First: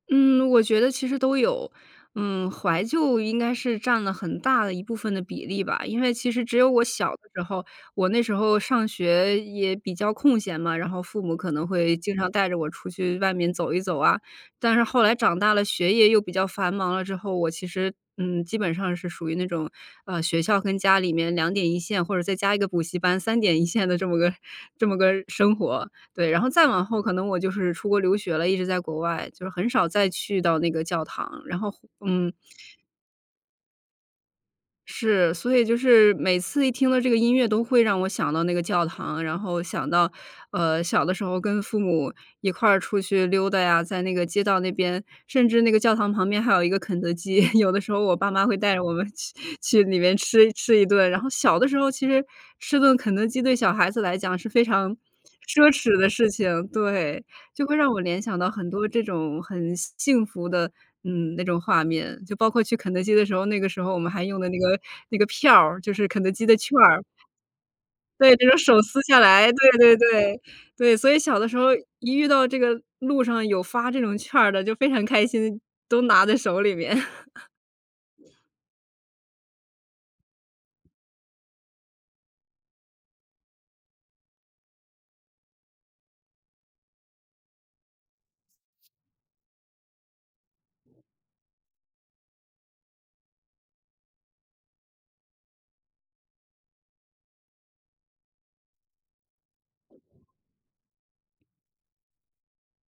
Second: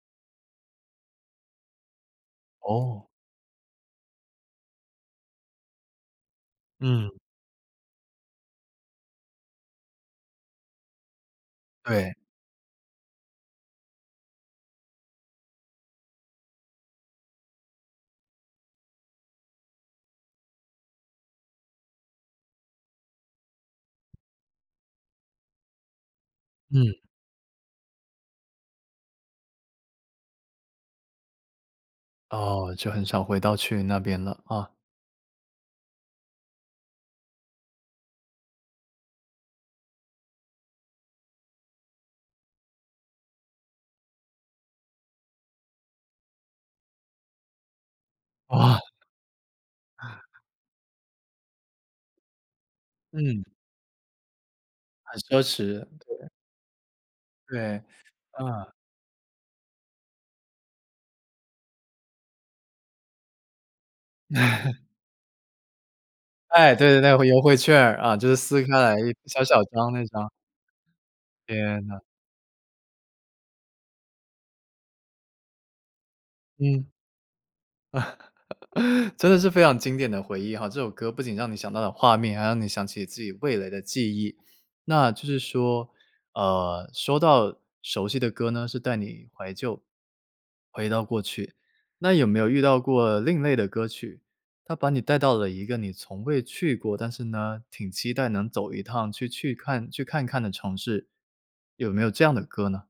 嗯，我觉得其实都有。嗯，怀哦。旧应该是占了很大的一部分的比例吧，因为其实只有我嗯。小的时候，我那时候上学也比较空闲嘛，然后父母可能会对。经常带着我出去外面走一走啊。但是后来长大了，学业又比较繁忙了之后，我其实嗯，基本上是属于那种呃，学校跟家里面两点一线，或者再加一个补习班，三点一线的这么个这么个生活，对。然后再往嗯。后可能我就是出国留学了，一直在国外，就是很少再去到那个教堂，然后回嗯。哦，就很少回到去那边了，啊。是，所以就是，每次一听到这个音乐都会让我想到那个教堂，然后想到呃，小的时候跟父母一块儿出去溜达呀，在那个街道那边，甚至那个教堂旁边还有一个肯德基。有的时候我爸妈会带哇。着我们去去里面 吃一吃一顿。然后小的时候，其实吃顿肯德基嗯。对小孩子来讲是非常很奢奢侈，侈的事对。情，对。就会对，让我联想到很嗯。多这种很幸福的，嗯，那种画面。就包括去肯德基的时候，那个时候我们还用的那个 那个票儿，就是肯德基的哎，券对对对，儿。那会优惠券儿啊，就是对，就用撕开手来撕下小来，小对张对那张。对。对，所以小的时候天呐。一遇到这个路上有发这种券儿的，就非常开心，都拿在手里嗯。面。真的是非常经典的回忆吼，这首歌不仅让你想到了画面，还让你想起你自己味蕾的记忆。那就是说，呃，说到熟悉的歌呢，是带你怀旧，回到过去。那有没有遇到过另类的歌曲，它把你带到了一个你从未去过，但是呢，挺期待能走一趟，去去看去看看的城市。有没有这样的歌呢？